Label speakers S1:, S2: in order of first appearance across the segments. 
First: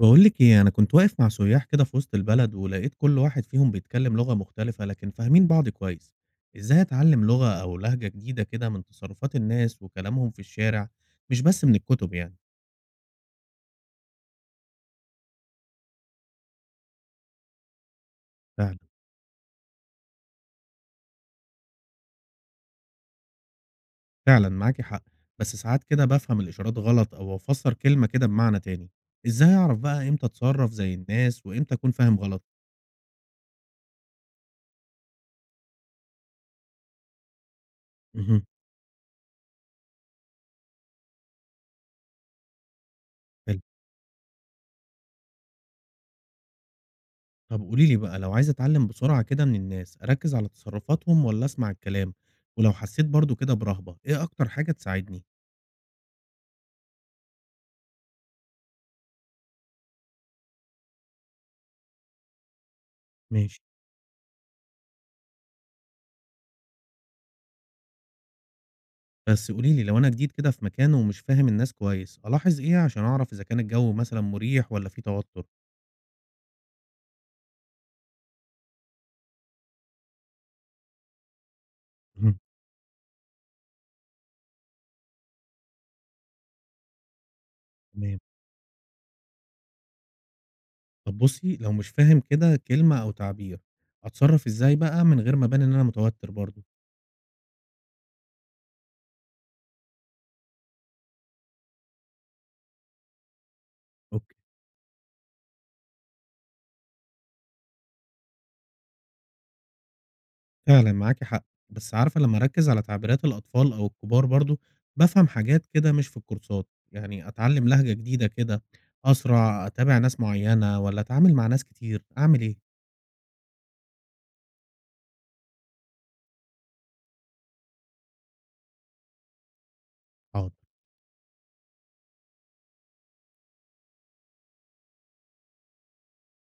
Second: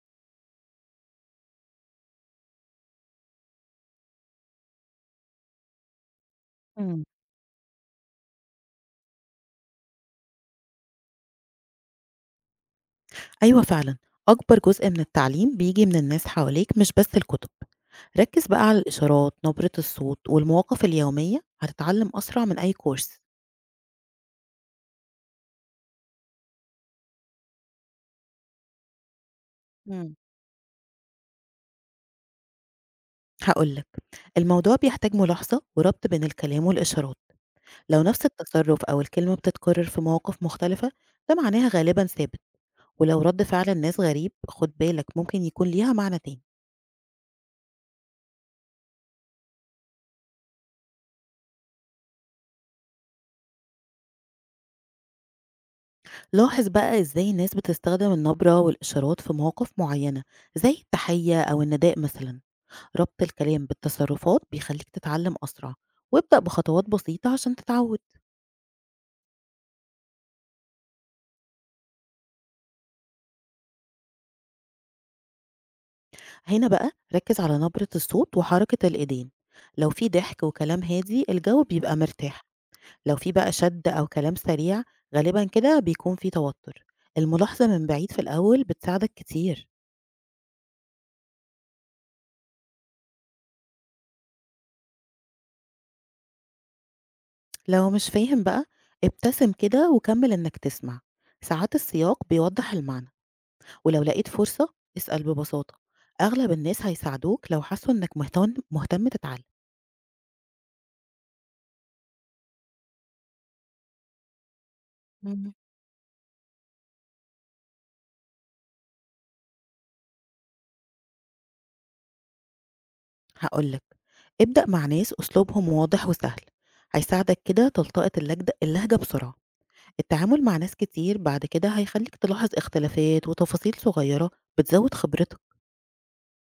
S1: بقول لك ايه، انا كنت واقف مع سياح كده في وسط البلد، ولقيت كل واحد فيهم بيتكلم لغة مختلفة لكن فاهمين بعض كويس. ازاي
S2: إمم.
S1: اتعلم لغة او لهجة جديدة كده من تصرفات الناس وكلامهم في الشارع؟ مش بس من الكتب يعني.
S2: أيوه فعلًا، أكبر جزء من التعليم بييجي من الناس حواليك مش بس الكتب. ركّز بقى على
S1: فعلا.
S2: الإشارات، نبرة الصوت، والمواقف اليومية، هتتعلم أسرع من أي كورس.
S1: فعلا معاكي حق. بس ساعات كده بفهم الاشارات غلط او افسر كلمة كده بمعنى تاني. ازاي اعرف بقى
S2: إمم.
S1: امتى اتصرف زي الناس وامتى اكون فاهم غلط؟
S2: هاقول لك، الموضوع بيحتاج ملاحظة وربط بين الكلام والإشارات، لو نفس
S1: مهم.
S2: التصرف أو الكلمة بتتكرر في مواقف مختلفة، ده معناها غالبًا ثابت، ولو رد فعل الناس غريب خُد بالك ممكن يكون ليها معنى تاني.
S1: طب قولي لي بقى، لو عايز أتعلم بسرعة كده من الناس، أركز على تصرفاتهم والّا أسمع الكلام؟ ولو حسيت برضه كده برهبة، إيه أكتر حاجة تساعدني؟
S2: لاحظ بقى إزاي الناس بتستخدم النبرة والإشارات في مواقف معينة، زي التحية أو النداء مثلًا. ربط
S1: ماشي.
S2: الكلام بالتصرفات بيخليك تتعلم أسرع، وابدأ بخطوات بسيطة عشان تتعود.
S1: بس قولي لي، لو أنا جديد كده في مكان ومش فاهم الناس كويس، ألاحظ إيه عشان أعرف إذا كان الجو مثلًا مريح والّا فيه توتر؟
S2: هنا بقى ركز على نبرة الصوت وحركة الإيدين. لو في ضحك وكلام هادي الجو بيبقى
S1: مهم.
S2: مرتاح، لو في بقى شد أو كلام سريع غالبا كده بيكون في توتر. الملاحظة من بعيد في
S1: تمام.
S2: الأول بتساعدك كتير.
S1: طب بُصي، لو مش فاهم كده كلمة أو تعبير، أتصرف إزاي بقى من غير ما أبان إن أنا متوتر برضه؟
S2: لو مش فاهم بقى ابتسم كده وكمل إنك تسمع، ساعات السياق بيوضح المعنى، ولو لقيت
S1: أوكي.
S2: فرصة اسأل ببساطة. أغلب الناس هيساعدوك لو حسوا إنك مهتم مهتم تتعلم.
S1: فعلًا معاكِ حق. بس عارفة، لمّا أركّز على تعبيرات الأطفال أو الكبار برضه، بافهم
S2: إمم.
S1: حاجات كده مش في الكورسات. يعني أتعلّم لهجة جديدة كده أسرع، أتابع ناس معيّنة والّا أتعامل مع ناس كتير، أعمل إيه؟
S2: هاقول لك، ابدأ مع ناس أسلوبهم واضح وسهل، هيساعدك كده تلتقط اللهجة بسرعة. التعامل مع
S1: حاضر.
S2: ناس كتير بعد كده هيخليك تلاحظ اختلافات وتفاصيل صغيرة بتزود خبرتك.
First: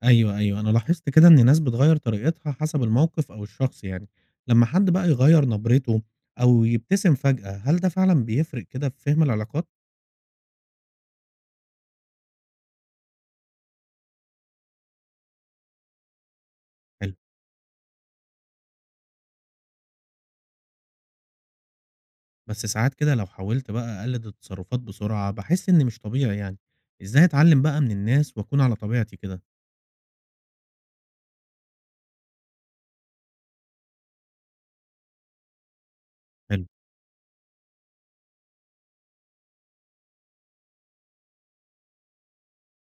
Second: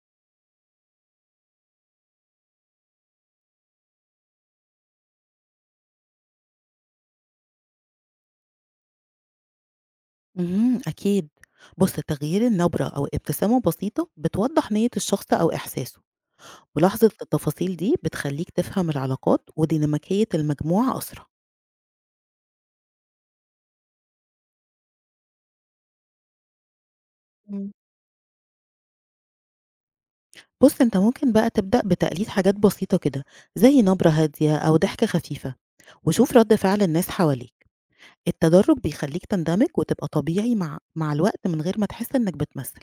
S1: أيوه، أيوه، أنا لاحظت كده إن الناس بتغيّر طريقتها حسب الموقف أو الشخص يعني. لمّا حد بقى يغيّر نبرته أو يبتسم فجأة، هل ده فعلًا بيفرق كده في فهم العلاقات؟
S2: اهم، أكيد. بُص، تغيير النبرة أو ابتسامة بسيطة بتوضح نية الشخص أو إحساسه، ملاحظة
S1: حلو.
S2: التفاصيل دي بتخليك تفهم العلاقات وديناميكية المجموعة أسرع.
S1: بس ساعات كده لو حاولت بقى أقلد التصرفات بسرعة، باحس إني مش طبيعي يعني. إزاي أتعلم
S2: إمم.
S1: بقى من الناس وأكون على طبيعتي كده؟
S2: بُص، أنت ممكن بقى تبدأ بتقليد حاجات بسيطة كده، زي نبرة هادية أو ضحكة خفيفة، وشوف رد
S1: حلو.
S2: فعل الناس حواليك. التدرج بيخليك تندمج وتبقى طبيعي مع الوقت من غير ما تحس إنك بتمثل.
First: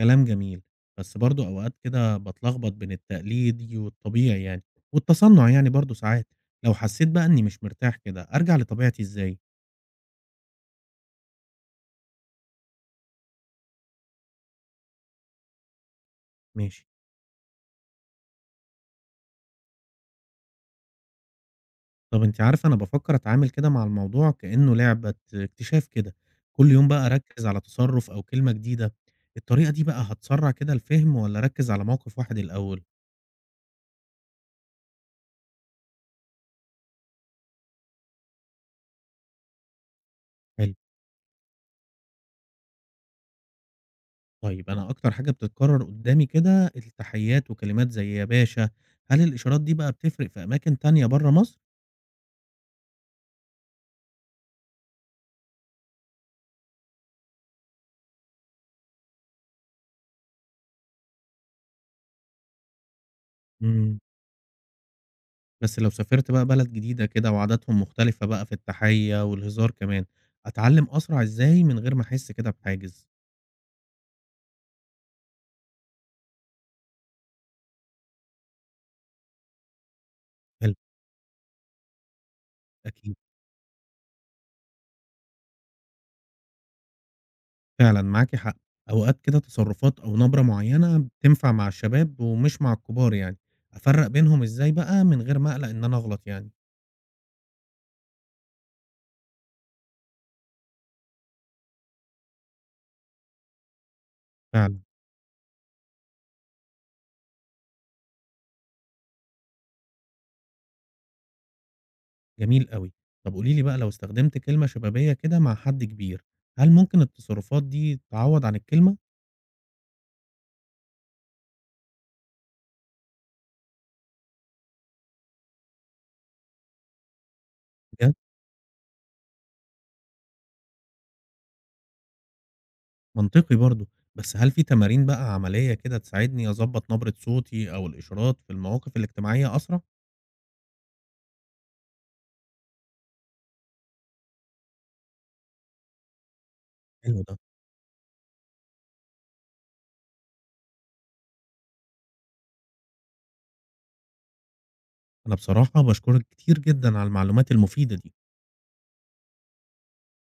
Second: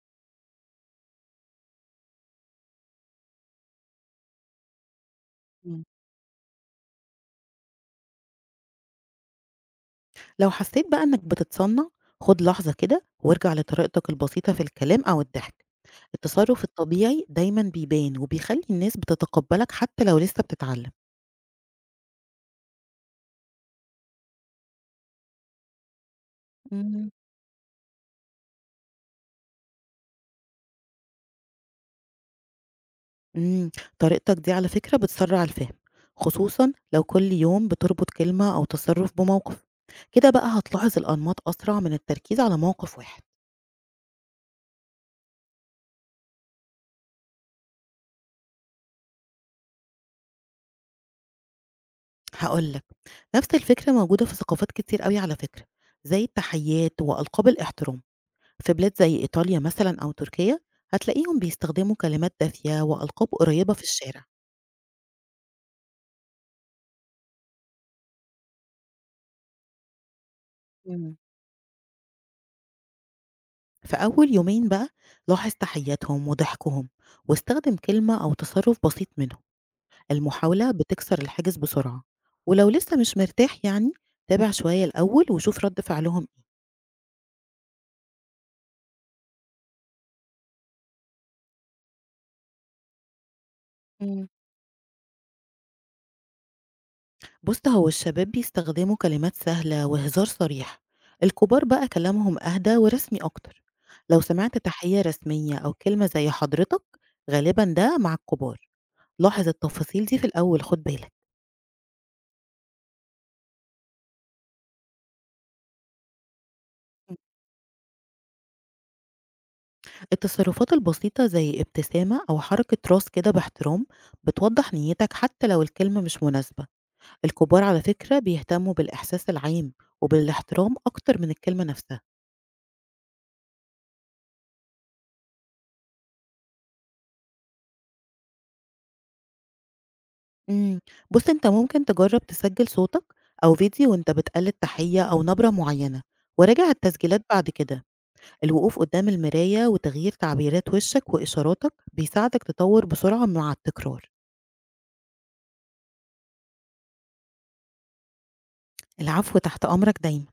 S1: كلام جميل. بس برضه أوقات كده باتلخبط بين التقليدي والطبيعي يعني، والتصنع يعني
S2: إمم.
S1: برضه ساعات. لو حسيت بقى إني مش مرتاح كده، أرجع لطبيعتي إزاي؟
S2: لو حسيت بقى إنك بتتصنع، خد لحظة كده وارجع لطريقتك البسيطة في الكلام أو الضحك. التصرف
S1: ماشي.
S2: الطبيعي دايمًا بيبان وبيخلي الناس بتتقبلك حتى لو لسه بتتعلم.
S1: طب أنتِ عارفة، أنا بافكر أتعامل كده مع الموضوع كإنه لعبة اكتشاف كده، كل يوم بقى
S2: إمم.
S1: أركز على تصرف أو كلمة جديدة. الطريقة دي بقى هتسرع كده الفهم والّا أركز على موقف واحد الأول؟
S2: إمم، طريقتك دي على فكرة بتسرّع الفهم، خصوصًا لو كل يوم بتربط كلمة أو تصرُّف بموقف، كده بقى
S1: حلو.
S2: هتلاحظ الأنماط أسرع من التركيز على موقف واحد.
S1: طيب أنا أكتر حاجة بتتكرر قدّامي كده التحيّات وكلمات زي يا باشا. هل الإشارات دي بقى بتفرق في أماكن تانية برّه مصر؟
S2: هاقول لك، نفس الفكرة موجودة في ثقافات كتير أوي على فكرة، زي التحيّات وألقاب الاحترام، في بلاد زي إيطاليا مثلًا أو تركيا هتلاقيهم بيستخدموا كلمات دافية وألقاب قريّبة في
S1: إمم.
S2: الشارع.
S1: بس لو سافرت بقى بلد جديدة كده وعاداتهم مختلفة بقى في التحيّة والهزار كمان، أتعلّم
S2: إمم.
S1: أسرع إزاي من غير ما أحس كده بحاجز؟
S2: في أول يومين بقى لاحظ تحيّاتهم وضحكهم، واستخدم كلمة أو تصرُّف بسيط منهم. المحاولة
S1: حلو.
S2: بتكسر الحاجز بسرعة، ولو لسه مش
S1: أكيد.
S2: مرتاح يعني تابع شوية الأول وشوف رد فعلهم.
S1: فعلًا معاكِ حق. أوقات كده تصرفات أو نبرة معيّنة بتنفع مع الشباب ومش مع الكبار يعني.
S2: إيه
S1: أفرّق
S2: مم.
S1: بينهم إزاي بقى من غير ما أقلق إن أنا أغلط يعني؟
S2: بص هو الشباب بيستخدموا كلمات سهلة وهزار صريح، الكبار بقى كلامهم أهدى ورسمي أكتر. لو سمعت
S1: فعلًا.
S2: تحية رسمية أو كلمة زي حضرتك غالبا ده مع الكبار. لاحظ التفاصيل دي في الأول خد بالك.
S1: جميل أوي. طب قولي لي بقى، لو استخدمت كلمة شبابية كده مع حد كبير، هل ممكن
S2: مم.
S1: التصرفات دي تعوّض عن الكلمة؟
S2: التصرفات البسيطة زي ابتسامة أو حركة راس كده باحترام بتوضح نيتك حتى لو الكلمة مش مناسبة. الكبار على
S1: بجد؟
S2: فكرة بيهتموا بالإحساس العام وبالاحترام أكتر من الكلمة نفسها.
S1: منطقي برضه. بس هل في تمارين بقى عملية كده تساعدني أضبط نبرة صوتي أو الإشارات في المواقف الاجتماعية أسرع؟
S2: مم. بص أنت ممكن تجرب تسجل صوتك أو فيديو وأنت بتقلد تحية أو نبرة معينة، وراجع التسجيلات
S1: حلو ده.
S2: بعد كده. الوقوف قدام المراية وتغيير تعبيرات وشك وإشاراتك بيساعدك تطور بسرعة مع التكرار.
S1: أنا بصراحة باشكرك كتير جدًا على المعلومات المفيدة دي.
S2: العفو تحت أمرك دايما.